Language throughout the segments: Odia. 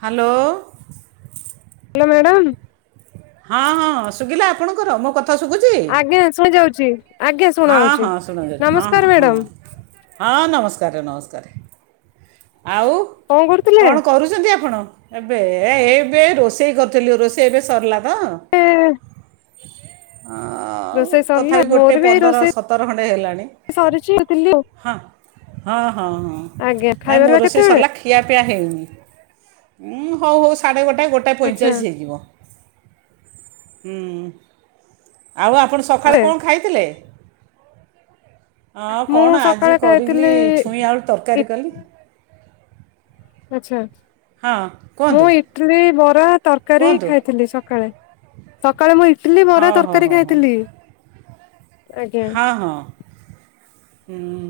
ହ୍ୟାଲୋ। ମ୍ୟାଡ଼ାମ। ହଁ ହଁ ଶୁ ଶୁବିଲା ଆପଣଙ୍କର ମୋ କଥା ଶୁଭୁଛି। ଛି। ହଁ ହଁ ଶୁଣା ଯାଉଛି ହଁ ହଁ ମ୍ୟାଡାମ ହଁ ହଁ ନମସ୍କାର ନମସ୍କା କାରେ। ଆଉ କଣ କରୁଥିଲେ? କଣ କରୁଛନ୍ତି ଆପଣ। ଏବେ ଏ ଏ ଏବେ ରୋଷେଇ କରିୁଥିଲୁ ରୋଷେଇ ଏବେ ସରିଲା। ହଁ। ଏ ରୋଷେଇ ସରିଲା ତଥାପି ଗୋଟେ ମୋରି ପନ୍ଦର ସତର ଖଣ୍ଡେ ହେଲାନି ଥିଲି ଆଉ ହଁ ହଁ ହଁ ହଁ ଆଜ୍ଞା ନାଇଁ ଖାଇବା ମୋ ପିଇବା ରୋଷେଇ କେତେବେଳେ? ସରିଲା ଖିଆ ପିଆ ହେଇନି ଉଁ ହଉ ହଉ ସାଢେ ଗୋଟେ ଗୋଟେ ଆଚ୍ଛା ପଇଚାଳିଶ ହେଇଯିବ। ହଁ। ଆଉ ଆପଣ ସକାଳେ ଏ କଣ ଖାଇଥିଲେ। ହଁ ମୁଁ କଣ ଆଜି ସକାଳେ କରିଲି ଖାଇଥିଲି ଛୁଇଁ ଆଳୁ ତରକାରୀ କଲି ଆଛା। ହଁ ମୁଁ କୁହନ୍ତୁ ଇଟଲି ବରା ତରକାରୀ କୁହନ୍ତୁ ଖାଇଥିଲି ସକାଳେ। ସକାଳେ ମୁଁ ଇଟିଲି ହଁ ବରା ହଁ ତରକାରୀ ହଁ ହଁ ଖାଇଥିଲି। ଆଜ୍ଞା। ହଁ ହଁ। ହୁଁ।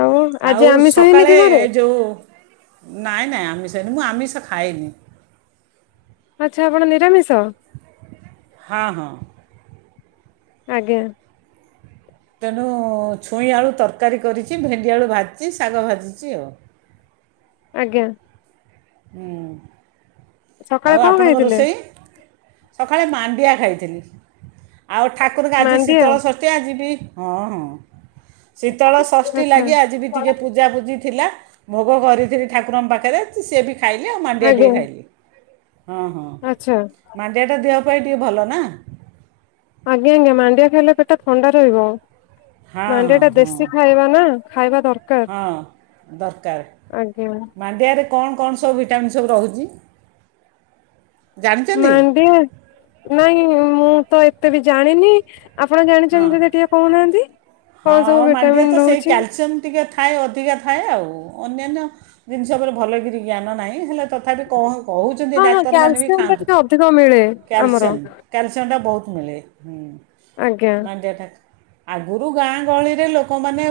ଆଉ ଆଜି ଆଉ ଆମିଷ ହେଇନି କି ସକାଳେ ଘରେ ଯୋଉ ନାଇଁ ନାଇଁ ଆମେ ସେ ମୁଁ ଆମିଷ ଖାଏନି ଆଛା ଆପଣ ନିରାମିଷ? ହଁ ହଁ। ଆଜ୍ଞା। ତେଣୁ ଛୁଇଁ ଆଳୁ ତରକାରୀ କରିଛି ଭେଣ୍ଡି ଆଳୁ ଭାଜିଛି ଶାଗ ଭାଜିଛି ଆଉ। ଆଜ୍ଞା। ହୁଁ। ସକାଳେ ଆଉ କଣ ଆପଣଙ୍କ ଖାଇଥିଲେ ରୋଷେଇ ସକାଳେ ମାଣ୍ଡି ମାଣ୍ଡିଆ ଖାଇଥିଲି। ଆଉ ଠାକୁରଙ୍କ ଆଜି ମାଣ୍ଡିଆ ଶୀତଳ ଷଷ୍ଠୀ ଆଯିବି ହଁ ହଁ। ଶୀତଳ ଷଷ୍ଠୀ ଆଚ୍ଛା ଲାଗି ଆଜି ବି ଟିକେ ପୂଜାପୁଜି ଥିଲା। ଭୋଗ କରିଥିଲି ଠାକୁରଙ୍କ ପାଖରେ ସିଏ ବି ଖାଇଲି ଆଉ ମଣ୍ଡିିଆ ଟିକେ ଆଜ୍ଞା। ଖାଇଲି। ହଁ ହଁ ଆଚ୍ଛା ମାଣ୍ଡିଆଟା ଦେହ ଟିକେ ଭଲ ନା। ଆଜ୍ଞା ଆଜ୍ଞା ମାଣ୍ଡିଆ ଖାଇଲେ ପେଟା ଥଣ୍ଡା ରହିବ। ହଁ ହଁ ମାଣ୍ଡିଆଟା ହଁ ଦେଶୀ ଖାଇବା ନା ଖାଇବା ଦରକାର ହଁ ଦରକାର ଆଜ୍ଞା ମାଣ୍ଡିଆରେ କଣ କଣ ସବୁ ଭିଟାମିନ୍ ସବୁ ରହୁଚି। ମଡିିଆ ନାଇଁ ମୁଁ ତ ଏତେ ବି ଜାଣିନି। ଆପଣ ହଁ ଜାଣିଛନ୍ତି ଯଦି ଟିକେ କହୁନାହାନ୍ତି ହଁ କଣ ସବୁ ମାଣ୍ଡିଆ ତ ଭିଟାମିନ୍ ସେଇ ରହୁଚି। କ୍ୟାଲସିୟମ୍ ଟିକେ ଥାଏ ଅଧିକା ଥାଏ ଆଉ ଅନ୍ୟାନ୍ୟ ଜିନିଷ ଉପରେ ଭଲକିରି ଜ୍ଞାନ ନାହିଁ ହେଲେ। ତଥାପି କଣ କହୁଛନ୍ତି ହଁ ହଁ ଡକ୍ଟର ମାନେ କ୍ୟାଲସିୟମ ଟା ଖାଆନ୍ତୁ ଟିକେ ଅଧିକ ମିଳେ [inaudible] ଆମର କ୍ୟାଲସିୟମ କ୍ୟାଲସିୟମ ଟା ବହୁତ ହଣିଲ ହୁଁ। ଆଜ୍ଞା ମାନ୍ଧ୍ୟଆ ତା ଆଗରୁ ଗାଁ ଗହଳିରେ ଲୋକମାନେ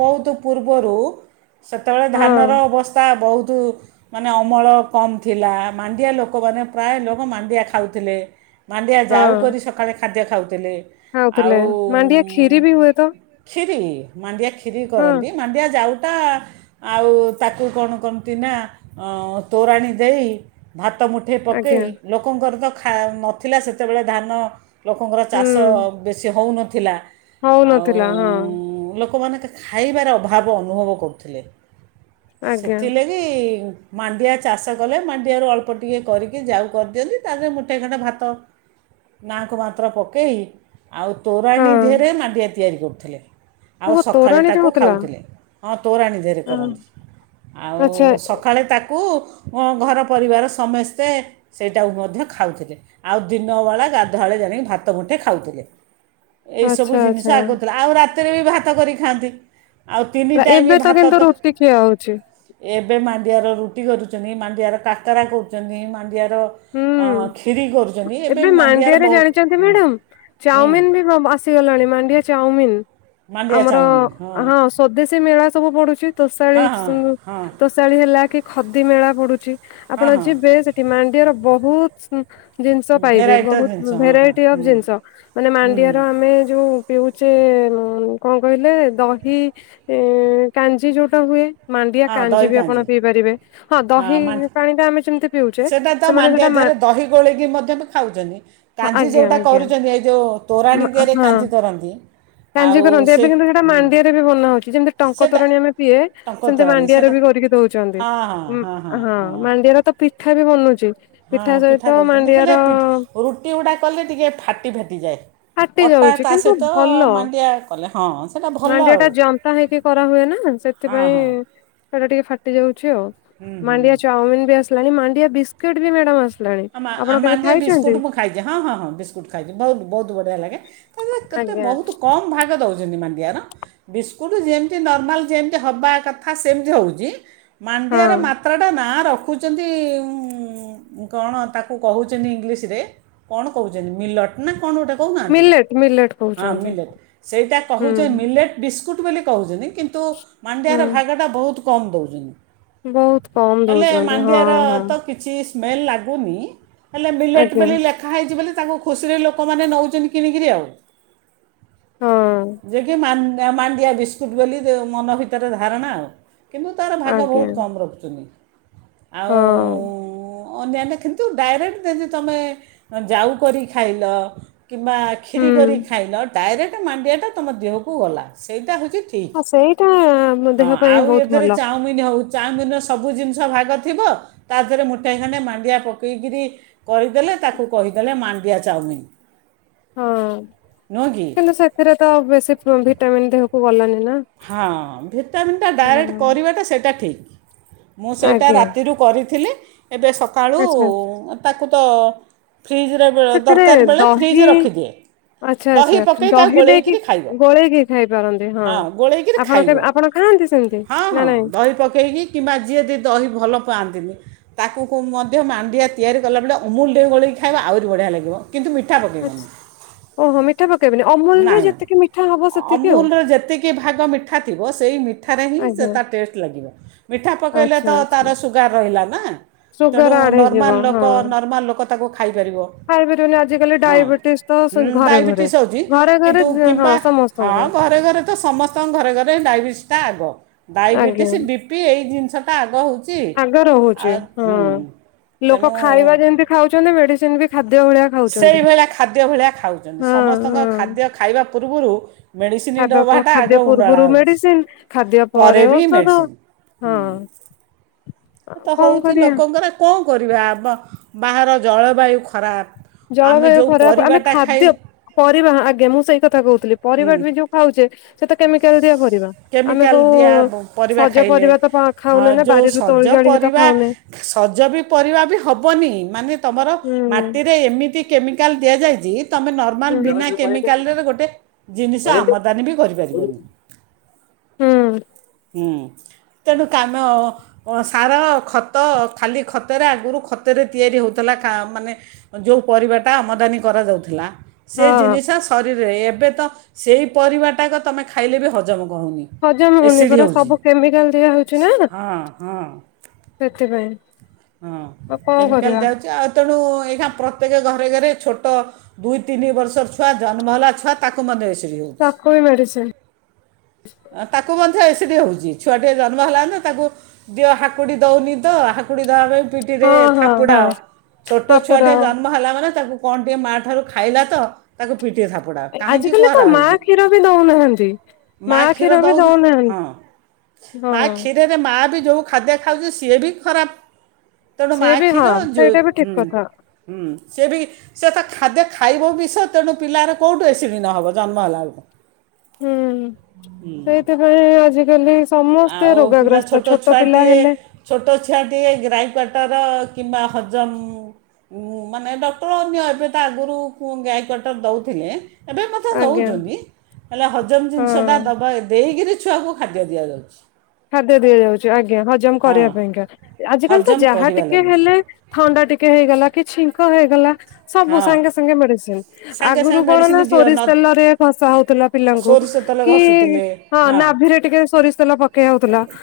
ବହୁତ ପୂର୍ବରୁ ସେତେବେଳେ ହଁ ଧାନର ଅବସ୍ଥା ବହୁତ ବହୁତୁ ମାନେ ଅମଳ କମ୍ ଥିଲା ମାଣ୍ଡିଆ ଲୋକମାନେ ପ୍ରାୟ ଲୋକ ମାଣ୍ଡିଆ ଖାଉଥିଲେ। ମାଣ୍ଡିଆ ଯାଉ କରିରି ସକାଳେ ଖାଦ୍ୟ ଖାଉଥିଲେ। ହାଉଥିଲେ ମାଣ୍ଡିଆ ଖଷିରି ବି ହୁଏ ତ ମାନଡିିଆ କି ବିକିରି ହଁ କରନ୍ତି ମାଣ୍ଡିଆ ଯାଉ ଆଉ ତାକୁ କଣ କର ତୋ ଦେଇ ଭ ହାତ ମୁଠେ ଆଜ୍ଞା ପକେଇ ଲୋକଙ୍କର ତ ନଥିଲା ସେତେବେଳେ ଧାନ ଲୋକଙ୍କର ହୁଁ ଚାଷ ସେ ହେଉନଥିଲା। ହଉନଥିଲା ହଁ। ମୋତେ ଖାଇବାର ଅଭାବ ଅନୁଭବ କରୁଥିଲେ। ଆଜ୍ଞା ସେଥିଲାଗି ମାଣ୍ଡିଆ ଚାଷ କଲେ ମାଣ୍ଡିଆରୁ ଅଳ୍ପ ଟିକଏ କରିକି ଯାଉ କରିଦିଅନ୍ତି ତାହରେ ମୁଠେ ଖଣ୍ଡେ ଭାତ ନାଁକୁ ମାତ୍ର ପକାଇ ଆଉ ତୋରାଣୀ ହଁ ଧରେ ମାଣ୍ଡିଆ ତିଆରି କରୁଥିଲେ। ଆଉ ଓହୋ ସକାଳେ ତୋରାଣୀରେ ତାକୁ ହଉଥିଲା ଖାଉଥିଲେ ହଁ ତୋରାଣୀ ଦେରେ କରନ୍ତି ଆଉ ଆଚ୍ଛା ସଳେ ତାକୁ କୁ ଘର ପରିବାର ସମସ୍ତେ ସେଇଟାକୁ ମଧ୍ୟ ଖାଉଥିଲେ ଆଉ ଦିନବେଳା ଗାଧୁଆଳେ ଜାଇି ଭାତ ଗୁଣ୍ଠେଇ ଖାଉଥିଲେ। ଏଇ ସବୁ ଆଚ୍ଛା ଜିନିଷ ଆଚ୍ଛା ଆଗଦଥିଲା ଆଉ ରା ବି ଭାତ କରି ଖାଆନ୍ତି। ଆଉ ତିନି ରା- ଟାଇମ୍ ଏବେ ଭାତ କିନ୍ତୁ ତ ରୁଟି ଖିଆ ହଉଛି ଏବେ ମ ମାଣ୍ଡିଆ ରୁଟି କରୁଛନ୍ତି ମାଣ୍ଡିଆର କାକରା କରୁଛନ୍ତି ମାଣ୍ଡିଆ ଅ ହୁଁ କ୍ଷୀରି କରୁଛନ୍ତି ଏବେ ମାଣ୍ଡିଆରେ ବହୁ ଚାଉମିନ ବି ଆସିଗଲାଣି ମାଣ୍ଡିଆ ଚାଉମିନନ୍ ହଁ। ମାଣ୍ଡିଆ ଆମର ଚାଉମିନ୍ ହଁ ସଦେଶୀ ମେଳା ସବୁ ପଡୁଛି। ତୋଷାଳ ହଁ ହଁ ହଁ ତୋଷାଳିୀଆ ଲାକ ଖଦି ମେଳା ପଡୁଛି ଆପଣ ହଁ ହଁ ଯିବେ ସେଠି ମାଣ୍ଡିଆର ବହୁତ ଜିନିଷ ପାଇବେ ଭେରାଇଟିର ଜିନିଷ ବହୁତ ହଁ ହଁ ଭେରାଇଟି ଅଫ ହୁଁ ଜିନିଷ ମାନେ ହୁଁ ମାଣ୍ଡିଆର ଆମେ ଯୋଉ ପିଉଛେ କଣ କହିଲେ ଦହି କାଞ୍ଜି ଯୋଉଟା ହୁଏ ମାଣ୍ଡିଆ ହଁ କାଞଜି ଦହି ବି ଆପଣ କାଞ୍ଜି ପିଇ ପାରିବେ ହଁ ଦହି ପାଣି ଟା ଆମେ ଯେମିତି ହେଉଛେ ମା ଦେହରେ ଦ ଖାଉ ଆଜ୍ଞା ଆଜ୍ଞା କଉୋରା କାରଙ୍କୋରା ହଁ କାଞ୍ଜି କରନ୍ତି ଏବେ କିନ୍ତୁ ସେଇଟା ମାଣ୍ଡିଆରେ ବି ବନା ହଉଛି ଯେମିତି ଟଙ୍କ ତୋରାଣୀ ଆମେ ପିଏ ସେମିତି ମାଣ୍ଡିଆରେ ବି କରିକି ଦଉଛନ୍ତି କଥା ବି ବନୁଛି ପିଠା ସହିତ ମାଣ୍ଡିଆର ହେଲେ ରୁଟି ଗୁଡ଼ା କଲେ ଟିକେ ଫାଟି ଫାଟିଯାଏ। ଫାଟି ଅଟା ଯାଉଛି ତା କିନ୍ତୁ ସହିତ ଭଲ ମାଣ୍ଡିଆ କଲେ ହଁ ସେଇଟା ଭଲ ମାଣ୍ଡିଆ ଆଉ ଟା ଜତାା ହେଇକି କରା ହୁଏ ନା ହଁ ସେଥିପାଇଁ ହଁ ସେଟା ଟିକେ ଫାଟି ଯାଉଛି ଆଉ ହୁଁ ହୁଁ ମାଣ୍ଡିଆ ଚାଉମିିନ ବି ଆସ ମାଡିଆ ବିସ୍ କେଡ ବି ମ୍ୟାଡ଼ାମ ଆ ମ ବିସ୍କୁଟ୍ ମୁଁ ଖାଇଛି ହଁ ହଁ ହଁ ବିସ୍କୁଟ୍ ଖାଇଛି ବହୁତ ବହୁତ ବଢ଼ିଆ ଲାଗେ ତା କେତେ ଆଜ୍ଞା ବହୁତ କମ୍ ଭାଗ ଦେଉଛି ନର୍ମାଲ୍ ଯେମିତି ହଁ ମାଣ୍ଡିଆାରେ ମାତ୍ରା ନାଁ ର ରଖହୁଛନ୍ତି କଣ ତାକୁ କହୁଛନ୍ତି ଇଂଲିଶ୍ରରେ କଣ କହୁଛନ୍ତି ମିଲଟ୍ ନା କଣ ଗୋଟେ କହୁନାହାନ୍ତି ମିଲେଟ ମିଲେଟ ହଁ କହୁଛନ୍ତି ମିଲେଟ୍ ହୁଁ କହୁନି କିନ୍ତୁ ହୁଁ ମାଣ୍ଡିଆର ଭାଗଟା ବହୁତ କମ୍ ଦଉଛନ୍ତି ବହୁତ କମ୍ ଦଉଛନ୍ତି ହଁ ହଁ ସ୍ମଲ ଲାଗି ଭୂମି ହେଲେ ବିଲେଟ୍ ଆଜ୍ଞା। ବୋଲି ଲେଖା ହେଇଛି ବୋଲି ତାଙ୍କୁ ଖୁସିରେ ଲୋକମାନେ ନେଉଛନ୍ତି କିଣିକରି ଆଉ ହଁ ଯେ କି ମାନ ନା ମାଣ୍ଡିଆ ବିସ୍କୁଟ୍ ବୋଲି ମନ ଭିତରେ ଧାରଣା ଆଉ କିନ୍ତୁ ତାର ଭାଗ ଆଜ୍ଞା ବହୁତ କମ୍ ରଖୁଛନ୍ତି ଆଉ ହଁ ଅନ୍ୟେ କିନ୍ତୁ ଡାଇରେକ୍ଟ ଯେଦି ତୁମେ ଯାଉ କରି ଖାଇଲ କିମ୍ବା ଖିରି ହୁଁ। କରି ଖାଇନ ଡାଇରେକ୍ଟ ମାଣ୍ଡିଆ ଟା ତମ ଦେହକୁ ଗଲା ସେଇଟା ହଉ ହ ସେଇଟା-ଆ-ଆ-ଆ ଦେହ ପାଇଁ ବହୁତ ଭଲ। ଚାଉମିନର ସବୁ ଜିନିଷ ଭାଗ ଥିବ ତା ଦେହରେ ମୁଠାଏ ଖଣ୍ଡେ ମାଣ୍ଡିଆ ପ ପକେଇକିରି କରିଦେଲେ ତାକୁ କହିଦେଲେ ମାଣ୍ଡିଆ ଚାଉମିିନ। ହଁ କିନ୍ତୁ ସେଥିରେ ତ ବେଶୀ ଉ ଭିଟାମିିନ ଦେହକୁ ଗଲାନି। ନା ହଁ ଭିଟାମିନ୍ ଟା ଡାଇରେକ୍ଟ ହଁ। କରିବାଟା ସେଇଟା ଠିକ୍। ମୁଁ ସେଇଟା ଆଜ୍ଞା ରାତିରୁ କରିଥିଲି ଏବେ ଆଚ୍ଛା ସକାଳୁ-ଉ-ଉ ତାକୁ ତ-ଅ-ଅ ସେଥିରେ ଦହି ରଖିଦିଏ ଆଛା ଦହି ଆଚ୍ଛା, ପକେଇ ତାକୁ ଦହି ଦେଇକି ଗୋଳେଇକିରି ଖାଇବ ଗୋଳେଇକି ଖାଇ ପାରନ୍ତି ହଁ। ଗୋଳେଇକିରି ଆପଣ ଖାଇବ। କେବେ ଆପଣ ଖାଆନ୍ତି ସେମିତି ହଁ ନା ହଁ ନାଇଁ? ଦହି ପକେଇକି କିମ୍ବା ଯିଏ ଦି ଦହି ଭଲ ପାଆନ୍ତିନି ତାକୁ କୁ ମଧ୍ୟ ମାଣ୍ଡିଆ ତିଆରି କଲାବେଳେ ଅମୁଲ ଟିକେ ଗୋଳେଇକି ଖାଇବ ଆହୁରି ବଢ଼ିଆ ଲାଗିବ। କିନ୍ତୁ ମିଠା ଆଛା, ପକାଇବନି ଓହୋ ମିଠା ପକେଇବନି ଅମୁଲରେ ନାଇଁ ନାଇଁ ଯେତିକି ମିଠା ହବ ସେତିକି ଆଉ। ଅମୁଲର ଯେତିକି ଭାଗ ମିଠା ଥିବ ସେଇ ମିଠାରେ ହିଁ ସେ ଆଜ୍ଞା ତା ଟେଷ୍ଟ ଲାଗିବ। ମିଠା ପକେଇଲେ ଆଚ୍ଛା ତ ଆଚ୍ଛା। ତାର ସୁଗାର ରହିଲା ନା। ସୁଗାର ତେଣୁ-ଉ-ଉ-ଉ ଆଡ୍ ହେଇଯିବ ନର୍ମାଲ ଲୋକ ହଁ ନର୍ମାଲ ଲୋ ତାକୁ ଖାଇପାରିବ ଖାଇପାରିବନି ଆଜି କାଲି ହଁ ଡାଇବେଟିସ୍ ତ ସ ହୁଁ, ଘରେ ଘର। ଡାଇବେଟିସ୍ ହେଉଛି ଘରେ ଘରେ କିନ୍ତୁ ହଁ କିମ୍ବା ହଁ ସମସ୍ତଙ୍କୁ। ଘରେ ଘରେ ତ ସମସ୍ତଙ୍କ ଘରେ ଘରେ ଡାଇବେଟିସ୍ ଟା ଆଗ। ଆଜ୍ଞା ଡାଇବେଟିସ୍, ବି ପି ଏଇ ଜିନିଷ ଟ ଆଗ ହଉଛି ଆଗ ରହୁଛି ହଁ, ଲୋକ ତେଣୁ ଖାଇବା ଯେମତି ଖାଉଛନ୍ତି ମେଡିସିନ ବି ଖା ସେଇଭଳିଆ ଖାଦ୍ୟ ଭଳିଆ ଖାଉଛନ୍ତି ହଁ ସମସ୍ତଙ୍କ ହଁ। ଖାଦ୍ୟ ଖାଇବା ପୂର୍ବରୁ ମେଡ଼ିସିନ ଖାଇବା ଡବାଟା ଆଗ ଖାଦ୍ୟ ଉୁଣ୍ଡଳା ପୂର୍ବରୁ ହେଉଛି। ମେଡିସିନ ଖାଦ୍ୟ ପରେ ବି ଔଷଧ ମେଡ଼ିସିନ ହଁ। ତ କଣ ହେଉଛି କରିବା ଲୋକଙ୍କର କଣ କରିବା ଆମ ବାହାର ଜଳବାୟୁ ଖରାପ ଆମେ ଜଳବାୟୁ ଯେଉଁ ଖରାପ ଆମେ ପରିବାଟା ଖାଇ ଖାଦ୍ୟ ପରିବା ଆଜ୍ଞା ମୁଁ ସେଇ କଥା କହୁଥିଲି ପରିବା ବି ଯୋଉ ଖାଉଛେ ସେ ତ କେମିକାଲ ଦିଆ ପରିବା। ଆମେ କେମିକାଲ କଉ ଦିଆ ପରିବା ସଜ ଖାଇଲେ ପରିବା ତ ପା ହଁ ଖାଉନେ ନା। ଯେଉଁ ବାରିରୁ ସଜ ତୋଳି ଆଣିକି ତ ପରିବା ଖାଉନେ। ସଜ ବି ପରିବା ବି ହେବନି ମାନେ ତୁମର ହୁଁ ମାଟିରେ ଏମିତି କେମିକାଲ ଦିଆଯାଇଚି ତମେ ନର୍ମାଲ ହୁଁ ହୁଁ ବିନା କେମିକାଲରେ ଗୋଟେ ଜିନିଷ ଆମଦାନୀ ବି କରିପାରିବନି। ହଁ ତେଣୁ କାମ ସାର, ଖତ ଖାଲି ଖତରେ ଆଗରୁ ଖତରେ ତିଆରି ହେଉଥିଲା କା ମାନେ ଯେଉ ପରିବାଟା ଆମଦାନୀ କରାଯାଉଥିଲା ସେ ହଁ ଜିନିଷ ଶରୀ ଏବେ ତ ସେଇ ପରିବାଟାକ ତମେ ଖାଇଲେ ବି ହଜମ ହେଉନି ହଜମ ହଉନି ଏସିଡ଼୍ ପରା ହେଉଛି ସବୁ କେମିକାଲ ଦିଆ ହଉଛି ନା ହଁ ହଁ ସେଥିପାଇଁ। ହଁ ଆଉ କଣ କେମିକାଲ କରିବା ଦଉଛି ଆଉ ତେଣୁ ଏଇଖାଁ ପ୍ରତ୍ୟକ ଗ ଘ ଘରେ ଛୋଟ ଦୁଇ ତିନି ବର୍ଷର ଛୁଆ ଜନ୍ମ ହେଲା ଛୁଆ ତାକୁ ମନେ ତାଖ ବି ମଡିସ। ଏ ସେଠି ହଉଛି ଛୁଆ ଟେ ଜନ୍ମ ହେଲା ତାକୁ ଦିଅ ହାକୁଟି ଦଉନି ତ। ହକୁଡ଼ି ଡବା ପାଇଁ ପିଟି ରେ ହଁ ହଁ ଥାପୁଡ଼ା ହଁ ଛୋଟ ହାପୁଡ ଛୁଆଟେ ଜନ୍ମ ହେଲା ମାନେ ତାକୁ କଣ ଟିକେ ମା ଠାରୁ ଖାଇଲା ତ ତାକୁ [unintelligible] କାହିଁକି ଆଜିକାଲି ତ କୁହାଆ ମା ହଉଛି କ୍ଷୀର ବି ଦଉନାହାନ୍ତି। ମା କ୍ଷୀର ଦୋଉନହଁ ହଁ ହଁ ମା କ୍ଷୀରରେ ମା ବି ଯେଉଁ ଖାଦ୍ୟ ଖାଉଛି ସିଏ ବି ଖରାପ। ତେଣୁ ମା ସିଏ ବି ହଁ କ୍ଷୀର ଯୋଉ ସେଇଟା ବି ଠିକ ହୁଁ କଥା ହୁଁ। ସିଏ ବି ସେ ତ ଖାଦ୍ୟ ଖାଇବ ବିଷ ତେଣୁ ପିଲାର କୋଉଠୁ ଏସିଡି ନହବ ଜନ୍ମ ହେଲା ବେଳକୁ। ହୁଁ ସେଇଥିପାଇଁ ଆଜି କାଲି ଆଉ ପିଲା ଛୋଟ ଛୁଆଟିଏ ହେଲେ ଛୋଟ ଛୁଆଟିଏ ଗ୍ରାହି କଟର କିମ୍ବା ହଜମ ମାନେ ଡକ୍ଟର ଅନ୍ୟ ଏବେ ତା ଆଗରୁ ଗାଈ କଟର ଦେଉଥିଲେ। ଏବେ ମୋତେ ଆଜ୍ଞା ଦେଉଛନ୍ତି ହେଲେ ହଜମ ଜିନିଷଟା ହଁ। ଦେବା ଦେଇକରି ଛୁଆକୁ ଖାଦ୍ୟ ଦିଆଯାଉ। ଖାଦ୍ୟ ଦିଆଯାଉଛି ଆଜ୍ଞା ହଜମ ହଁ କରିବା ପାଇଁକା ଆଜିକାଲି ତ ହଜମ ଯାହା କରିବା ଟିକେ ଲାଗି ହେଲେ ଥଣ୍ଡା ଟିକେ ହେଇଗଲା କି ଛିଙ୍କ ହେଇଗଲା ସବୁ ହଁ। ସାଙ୍ଗେ ସାଙ୍ଗେ ମେଡିସିନ ସାଙ୍ଗେ ସାଙ୍ଗେ ଆଗରୁ କଣ ମେଡ଼ିସିନ ନା ଦିଅ ନ ସୋରିଷ ତେଲ ରେ ଖସା ହଉଥିଲା ପିଲାଙ୍କୁ ସୋରିଷ ତେଲ କି ଘଷୁଥିଲେ ହଁ ନାଭିରେ ଟିକେ ସୋରିଷ ତେଲ ପ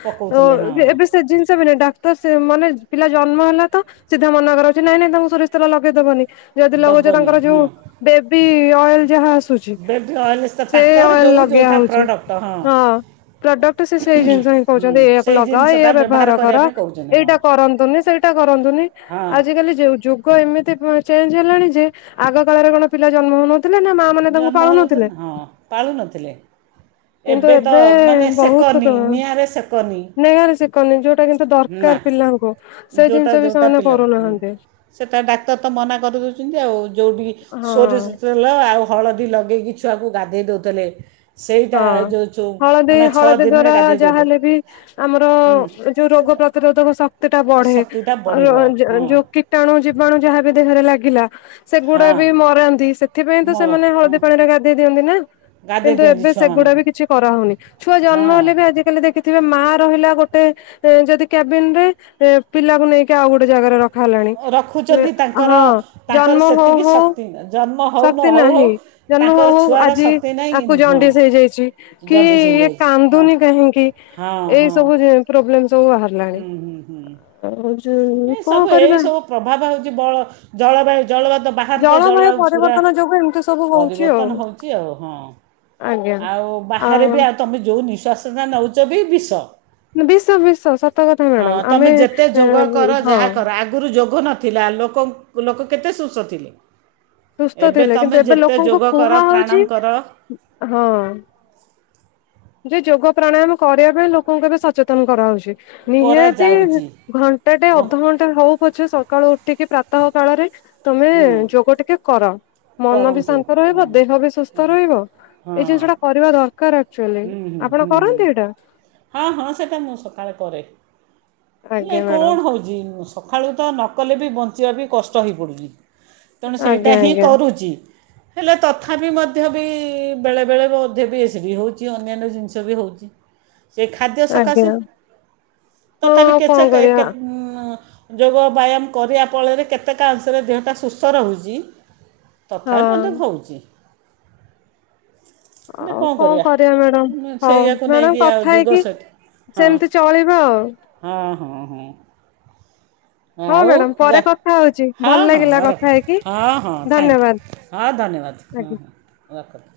ପକଉଥିଲେ ହଁ ଏବେ ସେ ଜିନିଷ ବି ନାଇ ଡାକ୍ତର ସେ ମନେ ପିଲା ଜନ୍ମ ହେଲା ତ ସିଧା ମନା କରା ଅଛି ନାଇଁ ନାଇଁ ତାଙ୍କୁ ସୋରିଷ ତେଲ ଲଗେଇଦବନି। ଯଦି ଲଗାଉଛ ଦବନି ତାଙ୍କର ହଁ ଯୋଉ ବେବି ଅଏଲ ଯାହା ଆସୁଛି ବେବି ଅଏଲ୍ ତ ସେ ତାଙ୍କର ଅଏଲ ଯେଉଁ ଲଗେଇବା ଯେଉଁଟା ହଉଛି ପ୍ରଡ଼କ୍ଟ ହଁ ପ୍ରଡକ୍ଟ। ସେଇ ଜିନିଷ ହି ହୁଁ କହୁଛନ୍ତି ଏ ସେଇ ଲଗା ଜିନିଷଟା ଏଇ ବ୍ୟବହାର କର କରିବା ପାଇଁ କହୁଛନ୍ତି ହଁ ଏଇଟା କରନ୍ତୁନି ସେଇଟା କରନ୍ତୁନି ହଁ ଆଜିକାଲି ଯୋଉ ଯୁଗ ଏମିତି। ଚଞ୍ଜ ହେଲାଣି ଯେ ଆଗ କାଳରେ କଣ ପିଲା ଜନ୍ମ ହଉନ ଜନ୍ମ ହୋଇନଥିଲେ ହଁ ପାଳୁନଥିଲେ ଏବେ ତ ମନେ ସେକଥା ବହୁତ ନି ନିଆଁରେ ସେକନି ନେହାରେ ଶିଖନି ଯୋଉଟା କିନ୍ତୁ ନା ଦରକାର ପିଲାଙ୍କୁ। ସେ ଜିନିଷ ଯେଉଟା ବି ଯେଉଟା ସେମାନେ ପିଲ କରୁନାହାନ୍ତି ସେଟା ଡାକ୍ତର ତ ମନା କରିଦଉଛନ୍ତି ଆଉ ଯେଉଠି ହଁ। ସୋରିଷ ଆଉ। ଲଗେଇକି ଛୁଆକୁ ଗାଧେଇ ଦଉଥିଲେ। ହଁ ହଳଦୀ ହଳଦୀ ଦିନରେ ଦ୍ଵାରା ଗାଧେଇ ଦେଉଥିଲେ ଯାହାହଲେ ବି ଆମର ହୁଁ ଯୋଉ ରୋଗ ସେଟା ପ୍ରତିରୋଧକ ଶକ୍ତି ଟା ବଢେ ଶକ୍ତିଟା ବଢ଼ିବ ହଁ ଯୋଉ କୀଟାଣୁ ଜୀବାଣୁ ଯାହାବି ଦେହରେ ଲାଗେ ଗିଲା ସେଗୁଡା ହଁ ବି ମରାନ୍ତି ସେଥିପାଇଁ ତ ମୋର ସେମାନେ ହଁ ହଳଦୀ ପାଣିରେ ଗାଧେଇ ଦିଅନ୍ତି ନା। ଗାଧେଇ କିନ୍ତୁ ଦିଅନ୍ତି ଏବେ ଛୁ ସେଗୁଡା ବି କିଛି କରାହୋଉନି। ଛୁଆ ଜନ୍ମ ହେଲେ ବି ଆଜିକାଲି ଦେଖିଥିବେ ମା ରହିଲା ଗୋଟେ ଅ ଯଦି କ୍ୟାବିନରେ ଅ ପିଲାକୁ ନେଇକି ଆଉ ଗୋଟେ ଜାଗାରେ ର ରଖୁଚନ୍ତି ତାଙ୍କର ଜନ୍ମ ତାଙ୍କର ହଉ ସେତିକି ହଉ ଶକ୍ତି ନା ଜନ୍ ଶକ୍ତି ନାହିଁ ଜନ୍ମ ହୋଉ ହୋଉ ଆଜି ଶକ୍ତି ନାହିଁ ଆକୁ ହଁ ଜଣ୍ଡିସି ହେଇଯାଇଚି କି ଜଣ୍ଡିସ୍ ଇଏ ହେଇଯାଇଛି ହଁ କାନ୍ଦୁନି କାହିଁକି ହଁ ଏଇ ହଁ ସବୁ ଜି-ପ୍ରୋବ୍ଲେମ ସବୁ ବାହାରିଲାଣି। ହୁଁ ହୁଁ ଆଉ ହୁଁ। ଯୋଉ ଏ କଣ ସବୁ ଏଇ କରିବା ସବୁ ପ୍ରଭାବ ହେଉଚି ବଳ ଜଳବାୟୁ ଜଳବାୟୁ ତ ବାହାରେ ତ ଜଳବାୟୁ ପୁରା ପରିବର୍ତ୍ତନ ଯୋଗୁ ଏମିତି ସବୁ ହଉଛି ପରିବର୍ତ୍ତନ ଆଉ ହୋଉଚି ଆଉ ହଁ ଆଜ୍ଞା ଆଉ ଆ ବାହାରେ ବି ଆଉ ତମେ ଯୋଉ ନିଶ୍ୱସ ନୋଉଚ ବି ବିଷ। ବିଶ ବିଶ ସତକଥା ହଁ ମ୍ୟାଡାମ ତୁମେ ଆମେ ଯେତେ ଯୋଗ ଅଁ କର ଯାହା କର ଆଗୁରୁ ଯୋଗ ଗ ନଥିଲା ଲୋକ ଲୋକ କେତେ ସୁସ୍ଥ ଥିଲେ? ସୁସ୍ତ ଏବେ ଥିଲେ ତୁମେ କିନ୍ତୁ ଏବେ ଯେତେ ଲୋକଙ୍କୁ ଯୋଗ କର ପ୍ରାଣାୟାମ କୁହାହୋଉଚି କର ହଁ। ଯେ ଯୋଗ ପ୍ରାଣାୟାମ କରିବା ପାଇଁ ଲୋକଙ୍କୁ ଏବେ ସଚେତନ କରାହୋଉଚି। ନିହାତି କରାଯାଉଛି ଘଣ୍ଟାଟେ ବ ଅଧଘଣ୍ଟା ହୋଉ ଉଛି ସକାଳୁ ଉଠିକି ପ୍ରାତଃ କାଳରେ ତୁମେ ହୁଁ ଯୋଗ ଟିକେ କର ମନ ବି କରନ୍ତୁ ଶାନ୍ତ ରହିବ ହୁଁ ଦେହ ବି ସୁସ୍ଥ ରହିବ ହଁ ଏଇ ଜିନିଷଟା କରିବା ଦରକାର ଆ ହୁଁ ହୁଁ ହୁଁ ହୁଁ ହଁ ହଁ ସେଟା ମୁଁ ସକାଳେ କରେ। ହେଲେ ଆଜ୍ଞା ମ୍ୟାଡାମ କଣ ହୋଉଚି ନୁସ୍ ସଖାଳୁ ତ ନ କଲେ ବି ବଞ୍ଚିବା ବି କଷ୍ଟ ହେଇପଡ଼ୁଚି। ତେଣୁ ସେଇଟା ଆଜ୍ଞା ହିଁ ଆଜ୍ଞା କରୁଚି। ହେଲେ ତଥାପି ମଧ୍ୟ ବି ବେଳେବେଳେ ଅଧେ ବି ଏସି ବି ହୋଉଚି ଅନ୍ୟାନ୍ୟ ଜିନିଷ ବି ହୋଉଚି। ସେ ଖାଦ୍ୟ ଆଜ୍ଞା ସକାଶେ ହଁ ଆଉ ତଥାପି କଣ ସେକେ କରିବା ଏକେ ଉଁ ହଁ ଯୋଗ ବ୍ୟାୟାମ କରିବା ଫଳରେ କେତେକା ଅଂଶରେ ଦେହଟା ସୁସ୍ଥ ରହୁଚି। ହଁ ତଥାପି ମଧ୍ୟ ହୋଉଚି। ଆଉ କଣ କରିବା ମ୍ୟାଡାମ ହୋଉ ସେଇଆକୁ ମ୍ୟାଡାମ ନେଇକି ଆଉ କଥା ଯୁଗ ହେଇକି ସେଠି ସେମତି ଚଳିବା ଆଉ। ଆ ହଁ ହଁ। ହଁ ଆଉ ମ୍ୟାଡାମ ୱା ପରେ କଥା ହଉଛି ଭଲ ହଁ ଲାଗିଲା ହଁ କଥା ରଖ ହେଇକି ହଁ ହଁ ଧନ୍ୟବାଦ ଥ୍ୟାଙ୍କ୍ ହଁ ଧନ୍ୟବାଦ ଆଜ୍ଞା ହଁ ହଁ ରଖନ୍ତୁ।